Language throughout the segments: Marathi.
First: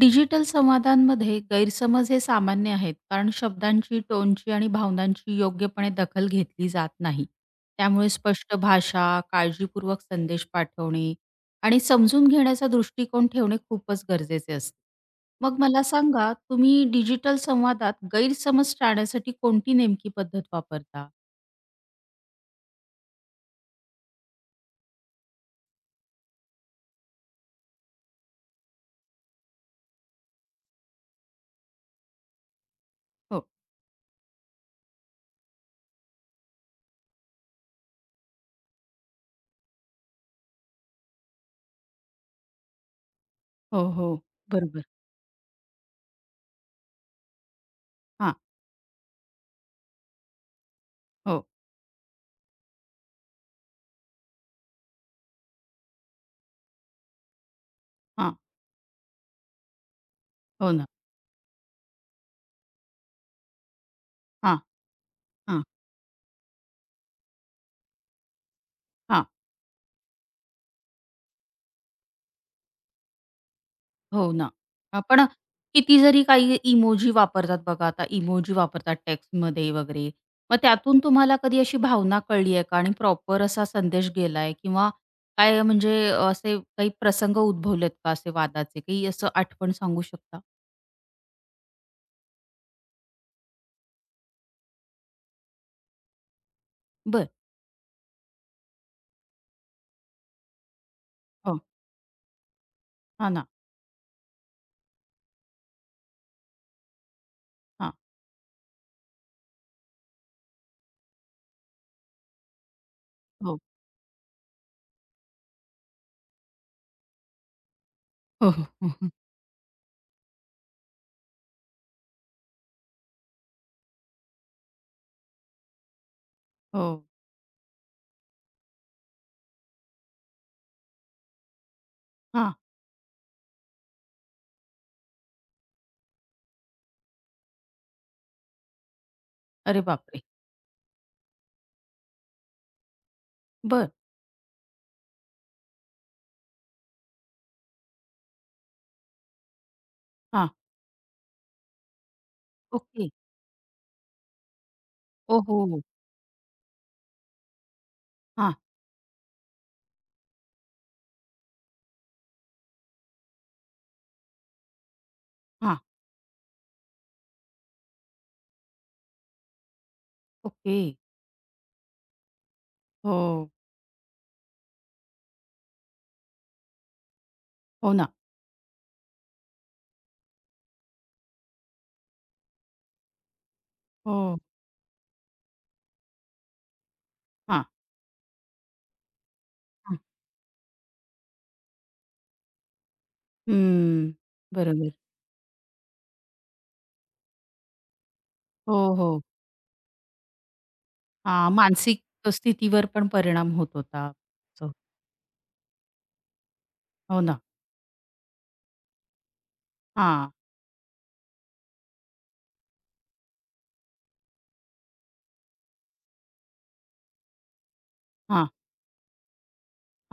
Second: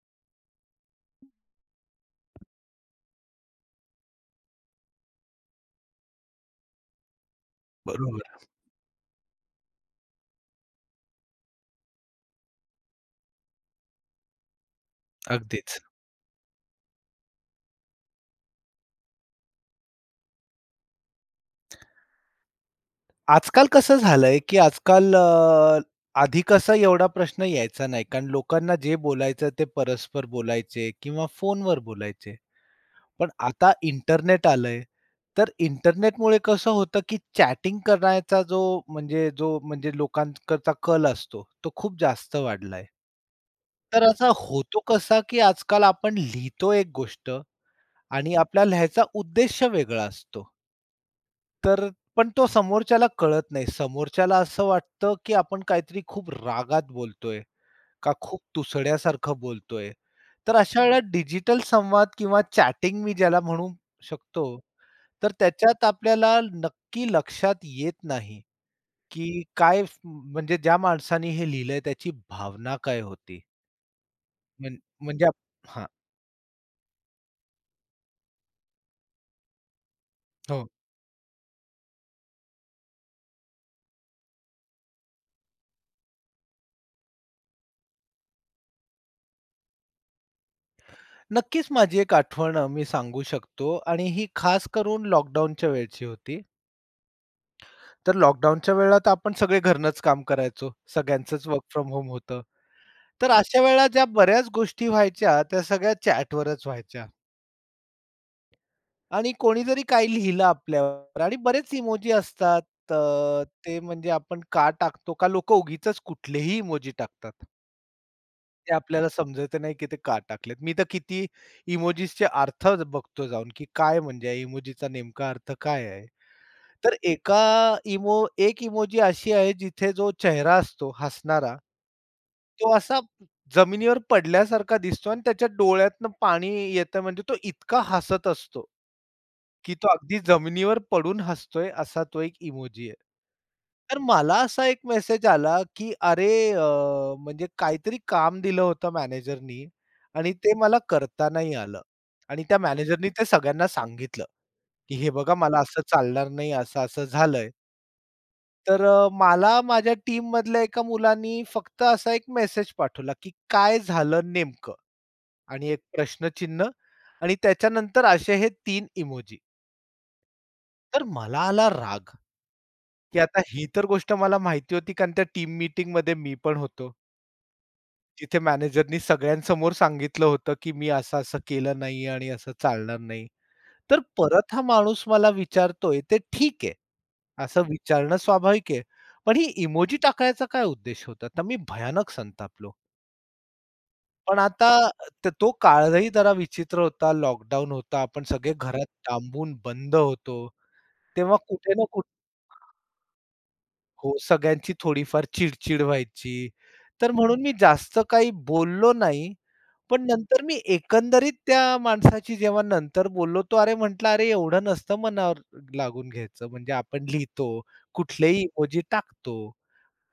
डिजिटल संवादांमध्ये गैरसमज हे सामान्य आहेत, कारण शब्दांची टोनची आणि भावनांची योग्यपणे दखल घेतली जात नाही. त्यामुळे बरोबर. स्पष्ट भाषा, काळजीपूर्वक संदेश पाठवणे आणि समजून घेण्याचा दृष्टिकोन ठेवणे खूपच गरजेचे असते. मग अगदीच. मला सांगा, तुम्ही डिजिटल संवादात गैरसमज टाळण्यासाठी कोणती नेमकी पद्धत वापरता? आजकाल कसं झालंय, की आजकाल आधी कसा एवढा प्रश्न यायचा नाही, कारण लोकांना जे बोलायचं ते परस्पर बोलायचे किंवा फोनवर बोलायचे. पण हो, आता इंटरनेट आलंय, तर इंटरनेटमुळे कसं होतं, की चॅटिंग करण्याचा जो म्हणजे लोकांकडचा कल असतो, तो खूप जास्त वाढलाय. हो. तर हो. असा होतो बरोबर. कसा, की आजकाल आपण लिहितो एक गोष्ट हां. आणि आपला लिहायचा उद्देश वेगळा असतो. हो. तर पण तो समोरच्याला कळत नाही. समोरच्याला असं वाटतं, की आपण काहीतरी खूप रागात बोलतोय का हां. खूप तुसड्यासारखं बोलतोय. तर हो अशा ना. वेळेला डिजिटल संवाद किंवा चॅटिंग मी ज्याला म्हणू शकतो, हां. तर त्याच्यात आपल्याला नक्की लक्षात येत नाही, हां. की म्हणजे ज्या माणसाने हे लिहिलंय त्याची भावना काय होती? हो ना. म्हण म्हणजे पण हां. किती जरी काही इमोजी वापरतात बघा, आता इमोजी वापरतात टेक्स्टमध्ये वगैरे. मग हो. त्यातून तुम्हाला कधी अशी भावना कळली आहे का? आणि प्रॉपर असा संदेश गेलाय, किंवा काय, म्हणजे असे काही प्रसंग उद्भवलेत का असे वादाचे? काही असं आठवण सांगू शकता? नक्कीच माझी एक आठवण मी सांगू शकतो आणि ही खास करून लॉकडाऊनच्या वेळची होती. बरं. तर लॉकडाऊनच्या वेळात आपण सगळे घरनंच काम करायचो. सगळ्यांचंच हो. वर्क फ्रॉम होम होतं. हां तर ना. अशा वेळेला ज्या बऱ्याच गोष्टी व्हायच्या त्या सगळ्या चॅटवरच व्हायच्या हां. आणि कोणी जरी काही लिहिलं आपल्यावर आणि बरेच इमोजी असतात. हो. ते म्हणजे आपण का टाकतो का लोकं उगीचच कुठलेही इमोजी टाकतात. हो, हो. ते आपल्याला हं. समजत नाही की ते का टाकलेत. मी तर किती इमोजीसचे अर्थ बघतो जाऊन, की काय म्हणजे या इमोजीचा नेमका अर्थ काय आहे? हो. तर हो. एका इमो एक इमोजी अशी आहे जिथे जो चेहरा असतो हसणारा, हां. तो असा जमिनीवर पडल्यासारखा दिसतो आणि त्याच्या डोळ्यातनं पाणी येतं म्हणजे तो इतका हसत असतो. की अरे तो अगदी बापरे! जमिनीवर पडून हसतोय असा तो एक इमोजी आहे. बरं. तर मला असा एक मेसेज आला, की अरे म्हणजे काहीतरी काम दिलं होतं मॅनेजरनी आणि हां. ते मला करता नाही आलं आणि त्या मॅनेजरनी ओके. ते सगळ्यांना सांगितलं, की "हे बघा मला असं ओहो! चालणार नाही, असं-असं झालंय." हां, तर मला माझ्या टीममधल्या एका मुलानी फक्त असा एक मेसेज पाठवला, की "काय झालं नेमकं?" आणि हां. एक प्रश्नचिन्ह आणि त्याच्यानंतर असे हे 3 इमोजी. ओके. तर मला आला राग. की आता हो. ही तर गोष्ट मला माहिती होती कारण त्या टीम मीटिंग मीटिंगमध्ये मी पण होतो. हो ना. तिथे मॅनेजरनी सगळ्यांसमोर सांगितलं होतं, की मी असं-असं केलं नाही आणि असं चालणार नाही. तर हो. परत हा माणूस मला विचारतोय ते ठीक आहे. असं हां. विचारणं स्वाभाविक आहे. पण ही इमोजी हं. टाकायचा काय उद्देश होता? तर मी भयानक संतापलो. हम्म. पण आता बरोबर. तो काळही जरा विचित्र होता. लॉकडाऊन होता. आपण सगळे हो, घरात हो. डांबून बंद होतो. तेव्हा हां, कुठे ना मानसिक कुठे स्थितीवर पण परिणाम होत होता. हो, सगळ्यांची हो. थोडीफार चिड व्हायची. तर हो ना. म्हणून मी जास्त काही बोललो नाही. पण हां, नंतर मी एकंदरीत त्या माणसाची जेव्हा नंतर बोललो, तो अरे म्हटला, "अरे एवढं नसतं मनावर लागून घ्यायचं. म्हणजे आपण लिहितो, कुठलेही हां, इमोजी टाकतो.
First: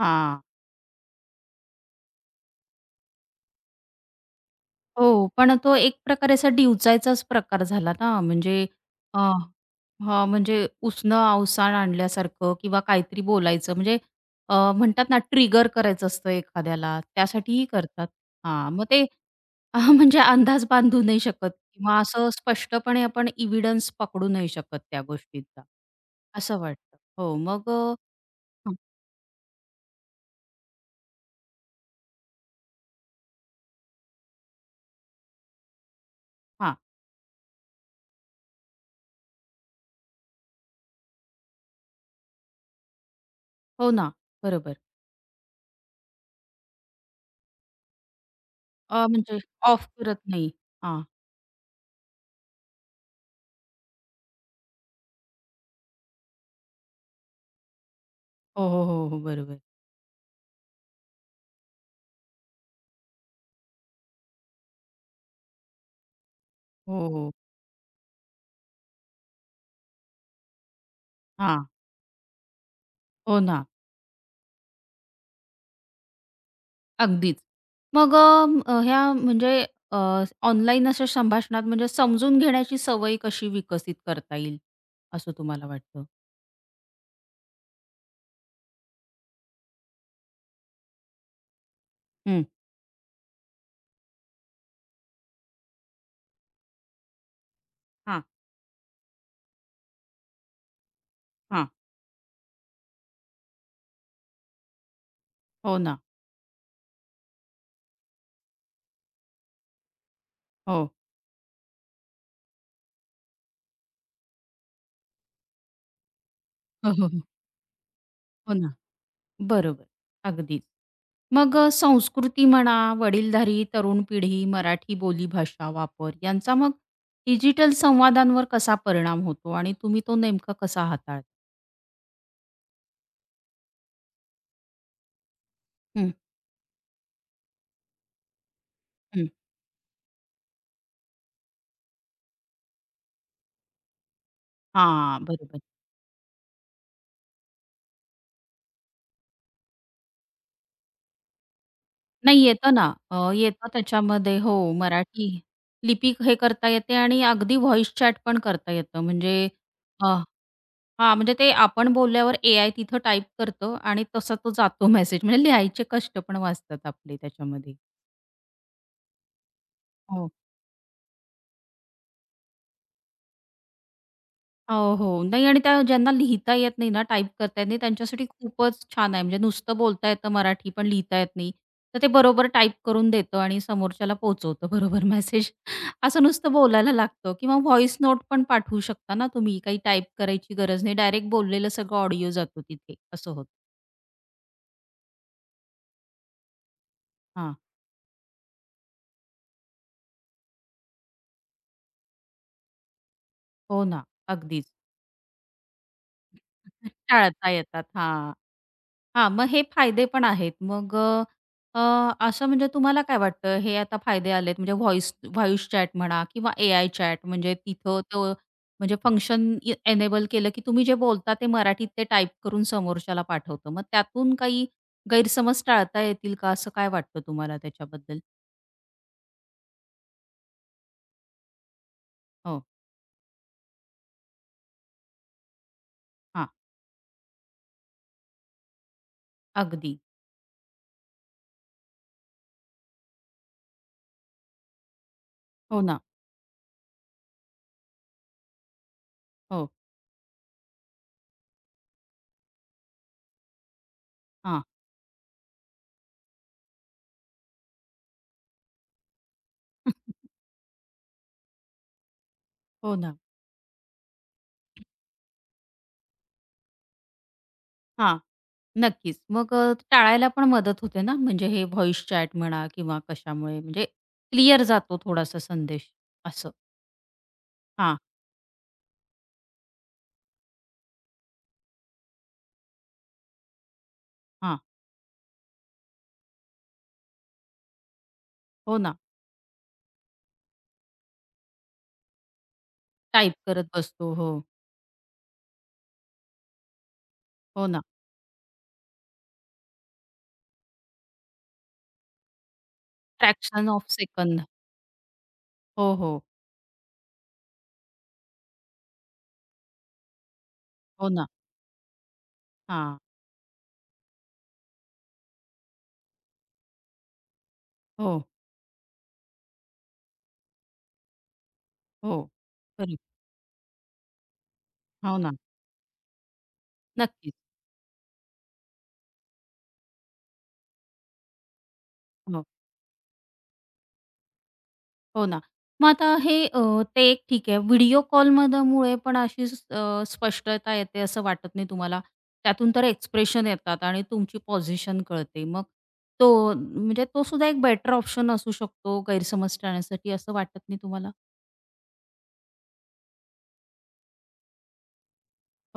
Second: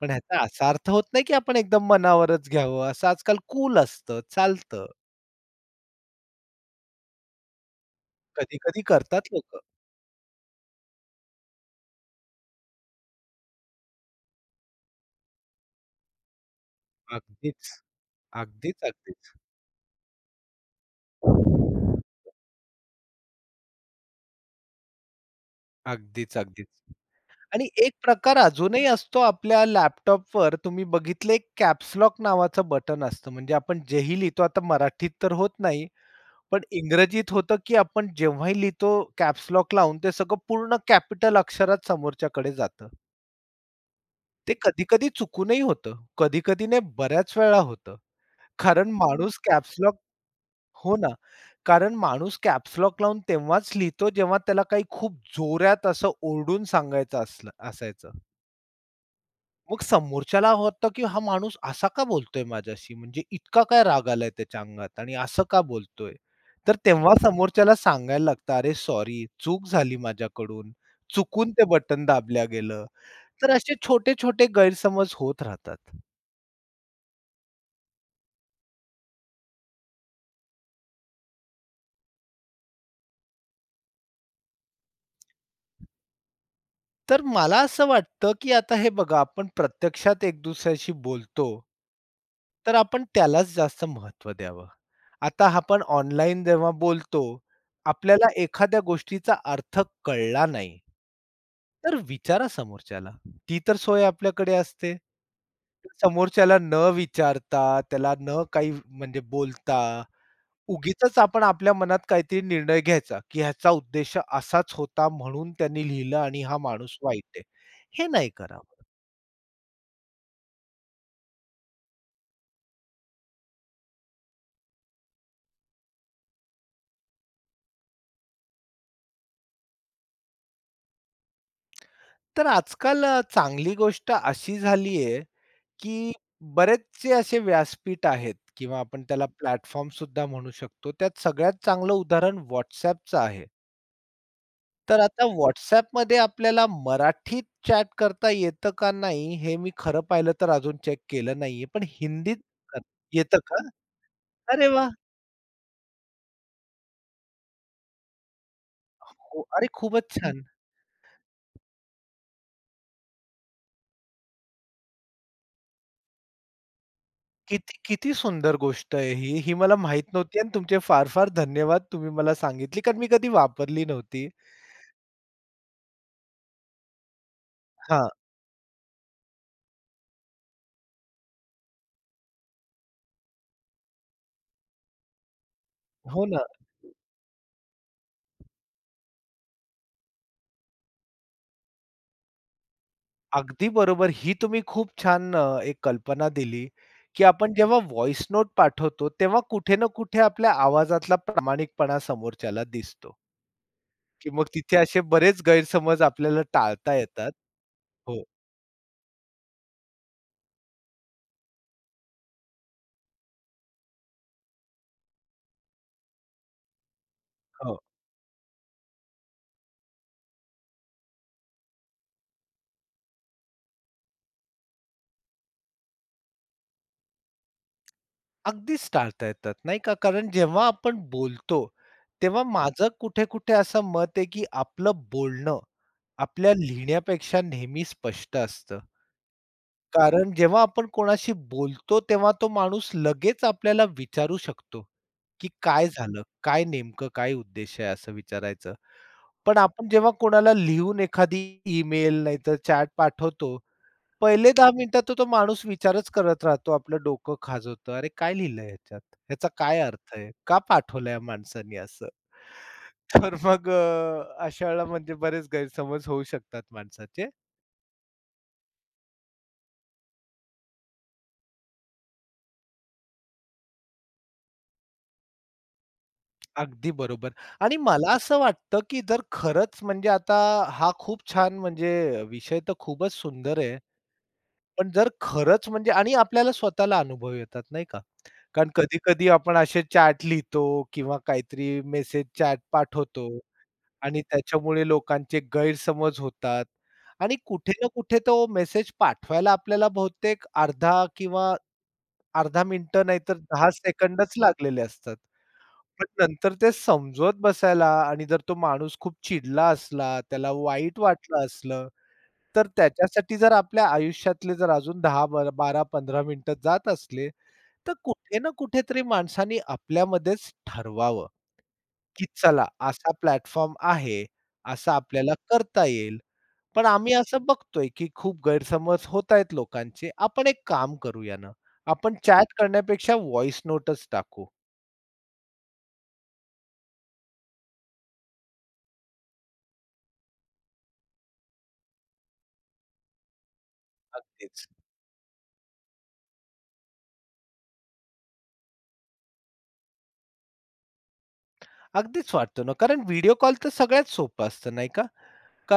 पण ह्याचा असा अर्थ होत नाही की आपण एकदम मनावरच घ्यावं." असं आजकाल कूल असतं, चालतं. हो, पण तो एक प्रकारे असा डिवचायचाच प्रकार झाला ना, म्हणजे कधी-कधी अ, करतात लोकं. हां, म्हणजे उसनं अवसान आणल्यासारखं किंवा काहीतरी बोलायचं म्हणजे म्हणतात ना, ट्रिगर करायचं असतं एखाद्याला, अगदीच. त्यासाठीही करतात. हां, अगदीच, मग ते अगदीच. म्हणजे अंदाज बांधू नाही शकत किंवा असं स्पष्टपणे आपण एव्हिडन्स पकडू नाही शकत त्या गोष्टीचा, अगदीच, असं अगदीच. वाटतं. हो, आणि मग एक प्रकार अजूनही असतो आपल्या लॅपटॉपवर तुम्ही बघितले कॅप्स लॉक नावाचं बटन असतं म्हणजे आपण जेही लिहितो आता मराठीत तर होत नाही, पण हां. इंग्रजीत होतं की आपण जेव्हाही लिहितो कॅप्स लॉक लावून ते सगळं पूर्ण कॅपिटल अक्षरात समोरच्याकडे जातं. हो ना, ते बरोबर. कधी-कधी चुकूनही होतं. कधी-कधी नाही बऱ्याच वेळा होतं. कारण माणूस म्हणजे कॅप्स ऑफ करत नाही. हो हां. ना. कारण माणूस कॅप्स लावून तेव्हाच लिहितो जेव्हा त्याला काही खूप जोरात असं ओरडून सांगायचं असलं असायचं. हो, हो, हो, हो. बरोबर. मग समोरच्याला वाटतं, की हा माणूस असा का बोलतोय माझ्याशी? म्हणजे इतका काय राग आलाय त्याच्या अंगात आणि असं का बोलतोय? तर हो, तेव्हा हो. समोरच्याला सांगायला लागतं, "अरे सॉरी, चूक झाली माझ्याकडून. चुकून ते हां. बटन दाबल्या गेलं." हो तर ना, असे छोटे-छोटे गैरसमज होत राहतात. अगदीच. मग ह्या म्हणजे अ, ऑनलाईन अशा संभाषणात म्हणजे समजून घेण्याची सवय कशी विकसित करता येईल, असं तुम्हाला वाटतं? तर मला असं वाटतं, की आता हे बघा आपण प्रत्यक्षात एक दुसऱ्याशी बोलतो, हं. तर आपण त्यालाच जास्त महत्त्व द्यावं. आता आपण ऑनलाईन जेव्हा बोलतो, हां, आपल्याला एखाद्या गोष्टीचा अर्थ कळला नाही, हां. तर विचारा समोरच्याला. ती तर सोय आपल्याकडे असते. हो ना. समोरच्याला न विचारता, त्याला न काही म्हणजे बोलता हो. उगीचच आपण आपल्या मनात काहीतरी निर्णय घ्यायचा, की ह्याचा उद्देश असाच होता म्हणून त्यांनी लिहिलं आणि हा हो, माणूस हो, हो. वाईट आहे. हे नाही हो ना. करावं. बरोबर. अगदीच. मग संस्कृती म्हणा, वडीलधारी तरुण पिढी, मराठी बोलीभाषा वापर, यांचा मग डिजिटल संवादांवर कसा परिणाम होतो आणि तुम्ही तो नेमका कसा हाताळता? तर आजकाल चांगली गोष्ट अशी झाली आहे, हं, की बरेचसे असे व्यासपीठ आहेत किंवा आपण त्याला हं. प्लॅटफॉर्म सुद्धा म्हणू शकतो. त्यात सगळ्यात चांगलं उदाहरण WhatsAppचं आहे. तर आता हां, बरोबर. WhatsAppमध्ये आपल्याला मराठीत चॅट करता येतं का नाही हे मी खरं पाहिलं तर अजून चेक केलं नाहीये. पण हिंदीत नाही येतं कर ना, येतं का? येतं त्याच्यामध्ये हो, अरे वाह! मराठी लिपी हे करता येते आणि अगदी व्हॉईस चॅट पण करता येतं. हो. म्हणजे अरे अ, खूपच छान. हां, म्हणजे ते आपण बोलल्यावर एआय तिथं टाइप करतं आणि तसा तो जातो मेसेज. म्हणजे लिहायचे कष्ट पण वाचतात आपले त्याच्यामध्ये. किती किती सुंदर गोष्ट आहे ही. ही मला माहीत हो. नव्हती आणि तुमचे फार फार धन्यवाद. तुम्ही मला सांगितली कारण मी कधी वापरली नव्हती. हो, हो. नाही, आणि त्या ज्यांना लिहिता येत नाही ना, टाइप करता येत नाही, हां. त्यांच्यासाठी खूपच छान आहे. म्हणजे नुसतं बोलता येतं मराठी, पण लिहिता येत नाही. तर ते बरोबर टाइप करून देतं आणि समोरच्याला पोहोचवतं बरोबर मेसेज. असं हो ना. नुसतं बोलायला लागतं किंवा व्हॉईस नोट पण पाठवू शकता ना तुम्ही. काही टाइप करायची गरज नाही. डायरेक्ट बोललेलं सगळं ऑडिओ जातो तिथे. असं होतं. अगदी बरोबर. ही तुम्ही खूप छान एक कल्पना दिली, की आपण हां. जेव्हा व्हॉइस नोट पाठवतो, तेव्हा कुठे ना कुठे आपल्या आवाजातला प्रामाणिकपणा समोरच्याला दिसतो, हो ना. की मग अगदीच. तिथे असे बरेच गैरसमज आपल्याला टाळता येतात. टाळता येतात. हो, हां. हां, मग हे फायदे पण आहेत. मग असं म्हणजे तुम्हाला काय वाटतं, हे आता फायदे आलेत म्हणजे व्हॉईस व्हॉईस चॅट म्हणा किंवा एआय चॅट, म्हणजे हो. तिथं तो म्हणजे फंक्शन ए एनेबल केलं, की तुम्ही जे बोलता ते मराठीत ते टाईप करून समोरच्याला पाठवतं. मग त्यातून काही गैरसमज टाळता येतील का? असं काय वाटतं तुम्हाला त्याच्याबद्दल? अगदीच टाळता येतात, नाही का? कारण जेव्हा आपण बोलतो, तेव्हा हो. माझं कुठे-कुठे असं मत आहे, की आपलं बोलणं हां, आपल्या लिहिण्यापेक्षा नेहमी स्पष्ट असतं. अगदी. कारण जेव्हा आपण कोणाशी बोलतो, तेव्हा तो माणूस लगेच आपल्याला विचारू शकतो, की हो काय ना. झालं? काय नेमकं काय उद्देश आहे? असं विचारायचं. पण हो. आपण जेव्हा कोणाला लिहून एखादी ईमेल नाहीतर चॅट पाठवतो, पहिले हां. 10 मिनिटात तर तो माणूस विचारच करत राहतो. आपलं डोकं खाजवतं. "अरे काय लिहिलंय ह्याच्यात? ह्याचा काय अर्थ आहे? का पाठवलं या माणसाने असं?" हो ना. तर मग अशा वेळेला म्हणजे बरेच गैरसमज होऊ शकतात माणसाचे. हां. नक्कीच. मग टाळायला पण मदत होते ना, म्हणजे हे व्हॉईस चॅट म्हणा किंवा कशामुळे म्हणजे क्लिअर जातो थोडासा संदेश असं. अगदी बरोबर आणि हां, मला असं वाटतं, की जर खरंच म्हणजे आता हा खूप छान म्हणजे विषय तर खूपच सुंदर आहे. हां. पण जर खरंच म्हणजे आणि आपल्याला स्वतःला अनुभव येतात नाही का? कारण हो ना. कधी-कधी आपण असे चॅट लिहितो किंवा काहीतरी मेसेज चॅट पाठवतो. टाइप करत बसतो. आणि हो, त्याच्यामुळे लोकांचे गैरसमज होतात आणि हो कुठे ना. ना कुठे तो मेसेज पाठवायला आपल्याला बहुतेक अर्धा किंवा अर्धा मिनिटं नाहीतर 10 फ्रॅक्शन ऑफ सेकंदच सेकंद. लागलेले असतात. हो, पण हो. नंतर ते समजवत बसायला आणि जर तो माणूस खूप चिडला असला, त्याला वाईट हो ना. वाटलं असलं, तर हां. त्याच्यासाठी जर आपल्या आयुष्यातले जर अजून 10 12-15 मिनिटं जात असले, तर हो, कुठे ना कुठेतरी माणसाने आपल्यामध्येच ठरवावं. हो. की चला बरोबर. असा प्लॅटफॉर्म आहे, असं हो ना. आपल्याला करता येईल. पण आम्ही नक्कीच. असं बघतोय, की खूप गैरसमज होत आहेत लोकांचे. आपण एक काम करूया ना, आपण हो. चॅट करण्यापेक्षा व्हॉइस नोटच टाकू. हो ना. मग आता हे ते एक ठीक आहे. व्हिडिओ कॉलमधमुळे पण अशी स्पष्टता येते असं वाटत नाही तुम्हाला? त्यातून तर एक्सप्रेशन येतात आणि तुमची अगदीच. पोझिशन कळते. मग तो म्हणजे तो सुद्धा एक बेटर ऑप्शन असू शकतो गैरसमज टाळण्यासाठी, असं वाटत नाही तुम्हाला? अगदीच वाटतो ना, कारण व्हिडिओ कॉल तर सगळ्यात सोपं असतं नाही का?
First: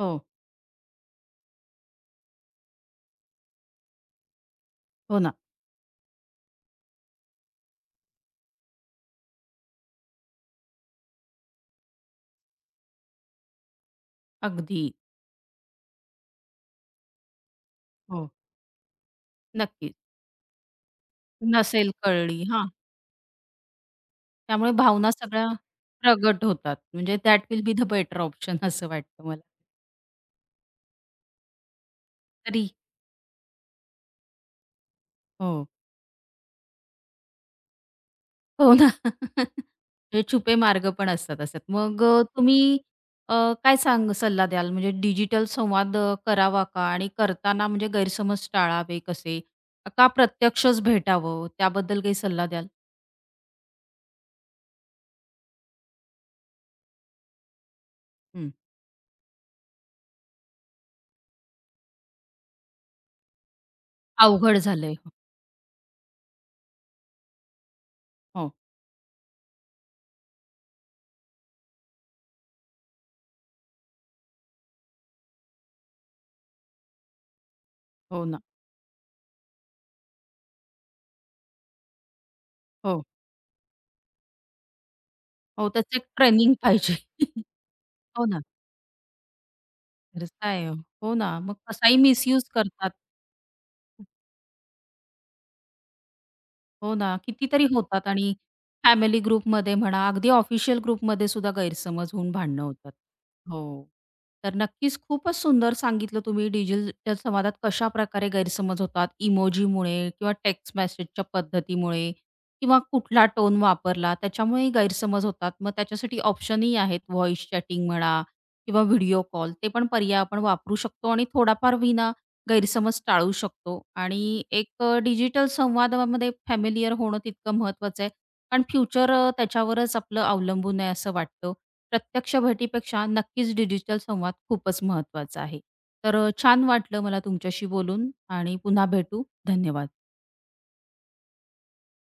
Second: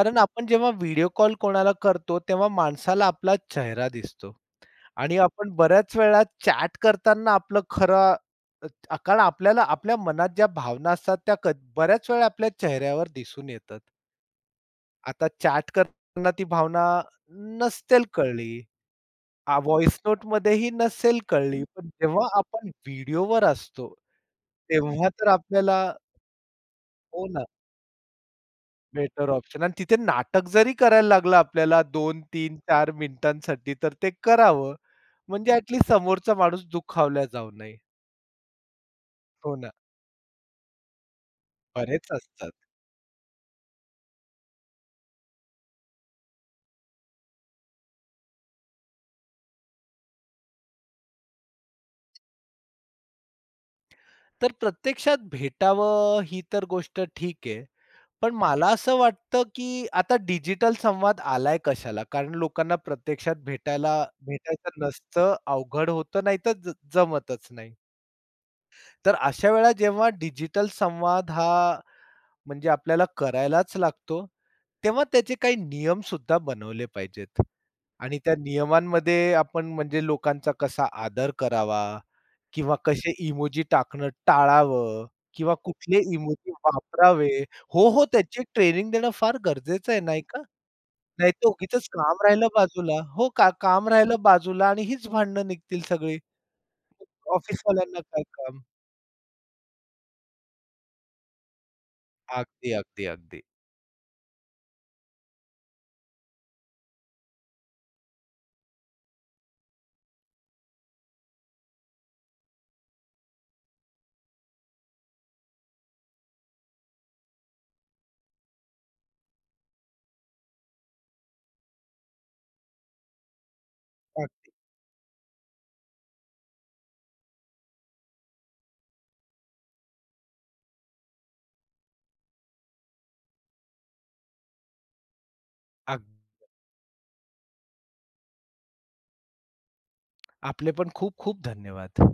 हो. आपण जेव्हा व्हिडिओ कॉल कोणाला करतो, तेव्हा माणसाला आपला चेहरा दिसतो. आणि हो ना. आपण बऱ्याच वेळा चॅट करताना आपलं खरं कारण आपल्याला आपल्या मनात ज्या भावना असतात त्या बऱ्याच वेळा आपल्या चेहऱ्यावर दिसून येतात. अगदी. आता चॅट करताना ती भावना नसेल हो. कळली, नक्कीच. व्हॉइस नोटमध्येही नसेल कळली, पण नसेल जेव्हा कळली, हां. आपण व्हिडिओवर असतो, त्यामुळे तेव्हा भावना तर सगळ्या आपल्याला प्रगट होतात. म्हणजे हो दॅट ना, will be the better option असं वाटतं बेटर मला ऑप्शन आणि तिथे नाटक जरी करायला लागलं आपल्याला 2, 3, तरी. 4 मिनिटांसाठी तर ते करावं. म्हणजे हो. ॲट समोरचा माणूस दुखावला जाऊ नये. हो ना. हो ना. हे छुपे मार्ग पण असतात असतात. मग बरेच असतात. तुम्ही अ, काय सांग सल्ला द्याल, म्हणजे डिजिटल संवाद करावा का? आणि करताना म्हणजे गैरसमज टाळावे कसे? का प्रत्यक्षच भेटावं? त्याबद्दल काही सल्ला द्याल? तर प्रत्यक्षात भेटावं ही तर गोष्ट ठीक आहे. पण हं. मला असं वाटतं, की आता डिजिटल संवाद आलाय कशाला? कारण लोकांना प्रत्यक्षात अवघड भेटायचं झालंय. नसतं, अवघड होतं, नाहीतर जमतच नाही. हो, तर अशा वेळा जेव्हा डिजिटल संवाद हा म्हणजे आपल्याला करायलाच लागतो, तेव्हा त्याचे काही नियम सुद्धा बनवले पाहिजेत. आणि हो त्या ना. नियमांमध्ये आपण म्हणजे लोकांचा कसा आदर करावा किंवा हो, कसे इमोजी टाकणं टाळावं किंवा हो. त्याचं कुठले एक इमोजी ट्रेनिंग पाहिजे. वापरावे. हो, हो, हो ना. त्याची ट्रेनिंग देणं फार गरजेचं आहे, नाही खरंच का? काय हो. हो ना. नाहीतर मग उगीचच कसाही काम राहिलं मिसयूज करतात. बाजूला. हो, का काम राहिलं बाजूला आणि हीच भांडणं निघतील सगळी. हो ना, कितीतरी ऑफिसवाल्यांना होतात काय आणि काम? फॅमिली ग्रुपमध्ये म्हणा, अगदी ऑफिशियल ग्रुपमध्ये सुद्धा गैरसमज होऊन भांडणं अगदी, होतात. अगदी, अगदी. हो. तर नक्कीच खूपच सुंदर सांगितलं तुम्ही, डिजिटल संवादात कशाप्रकारे गैरसमज होतात. इमोजीमुळे किंवा टेक्स्ट मेसेजच्या पद्धतीमुळे किंवा कुठला टोन वापरला त्याच्यामुळेही गैरसमज होतात. मग त्याच्यासाठी ऑप्शनही आहेत. व्हॉईस चॅटिंग म्हणा किंवा व्हिडिओ कॉल, ते पण पर्याय आपण वापरू शकतो आणि थोडाफार विना गैरसमज टाळू शकतो अग आणि एक डिजिटल संवादामध्ये फॅमिलियर होणं तितकं महत्त्वाचं आहे. कारण फ्युचर त्याच्यावरच आपलं अवलंबून आहे असं वाटतं. प्रत्यक्ष भेटीपेक्षा नक्कीच डिजिटल संवाद खूपच महत्त्वाचा आहे. अग तर छान वाटलं मला तुमच्याशी बोलून आणि पुन्हा भेटू. धन्यवाद. आपले पण खूप खूप धन्यवाद.